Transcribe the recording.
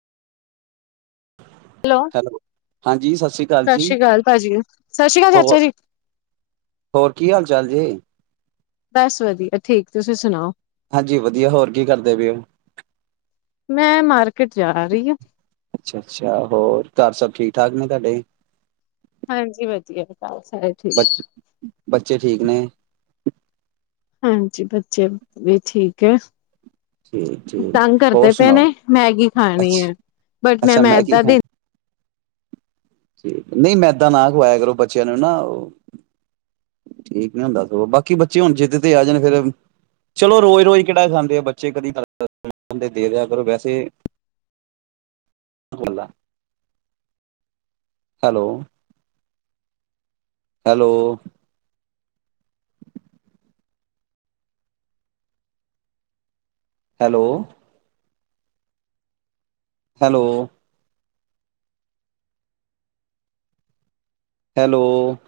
hello ਹਾਂਜੀ ਸਤਿ ਸ਼੍ਰੀ ਅਕਾਲ ਜੀ ਸ੍ਰੀ ਅਕਾਲ ਭਾਜੀ ਸਤਿ ਸ੍ਰੀ ਅਕਾਲ ਹੋਰ ਚਾਚਾ ਜੀ ਹੋਰ ਕੀ ਹਾਲ ਚਾਲ ਜੇ ਬਸ ਵਧੀਆ ਠੀਕ ਤੁਸੀਂ ਸੁਣਾਓ ਹਾਂਜੀ ਵਧੀਆ ਹੋਰ ਕੀ ਕਰਦੇ ਪਏ ਹੋ ਮੈਂ ਮਾਰਕੀਟ ਜਾ ਰਹੀ ਹਾਂ ਅੱਛਾ ਅੱਛਾ ਹੋਰ ਘਰ ਸਭ ਠੀਕ ਠਾਕ ਨੇ ਤੁਹਾਡੇ ਹਾਂਜੀ ਵਧੀਆ ਘਰ ਸਾਰੇ ਠੀਕ ਬੱਚੇ ਠੀਕ ਨੇ ਹਾਂਜੀ ਬੱਚੇ ਵੀ ਠੀਕ ਹੈ ਠੀਕ ਠੀਕ ਤੰਗ ਹੋਰ ਕਰਦੇ ਪਏ ਸੁਣਾਓ ਨੇ ਮੈਗੀ ਖਾਣੀ ਹੈ ਅੱਛਾ ਬਟ ਮੈਂ ਮੈਦਾਂ ਦਿ ੀ ਨਹੀਂ ਮੈਦਾ ਨਾ ਖਵਾਇਆ ਕਰੋ ਬੱਚਿਆਂ ਨੂੰ ਨਾ ਉਹ ਠੀਕ ਨੀ ਹੁੰਦਾ ਸਗ ਬਾਕੀ ਬੱਚੇ ਹੁਣ ਜਿੱਦ ਤੇ ਆ ਜਾਣ ਫਰ ਚਲੋ ਰੋਜ਼ ਰੋਜ਼ ਕਿਹੜਾ ਖਾਂਦੇ ਆ ਬੇ ਬੱਚੇ ਕਦੀ ਗਦੇ ਦੇ ਦਿਆ ਕਰੋ ਵੈਸੇ hello hello hello hello hello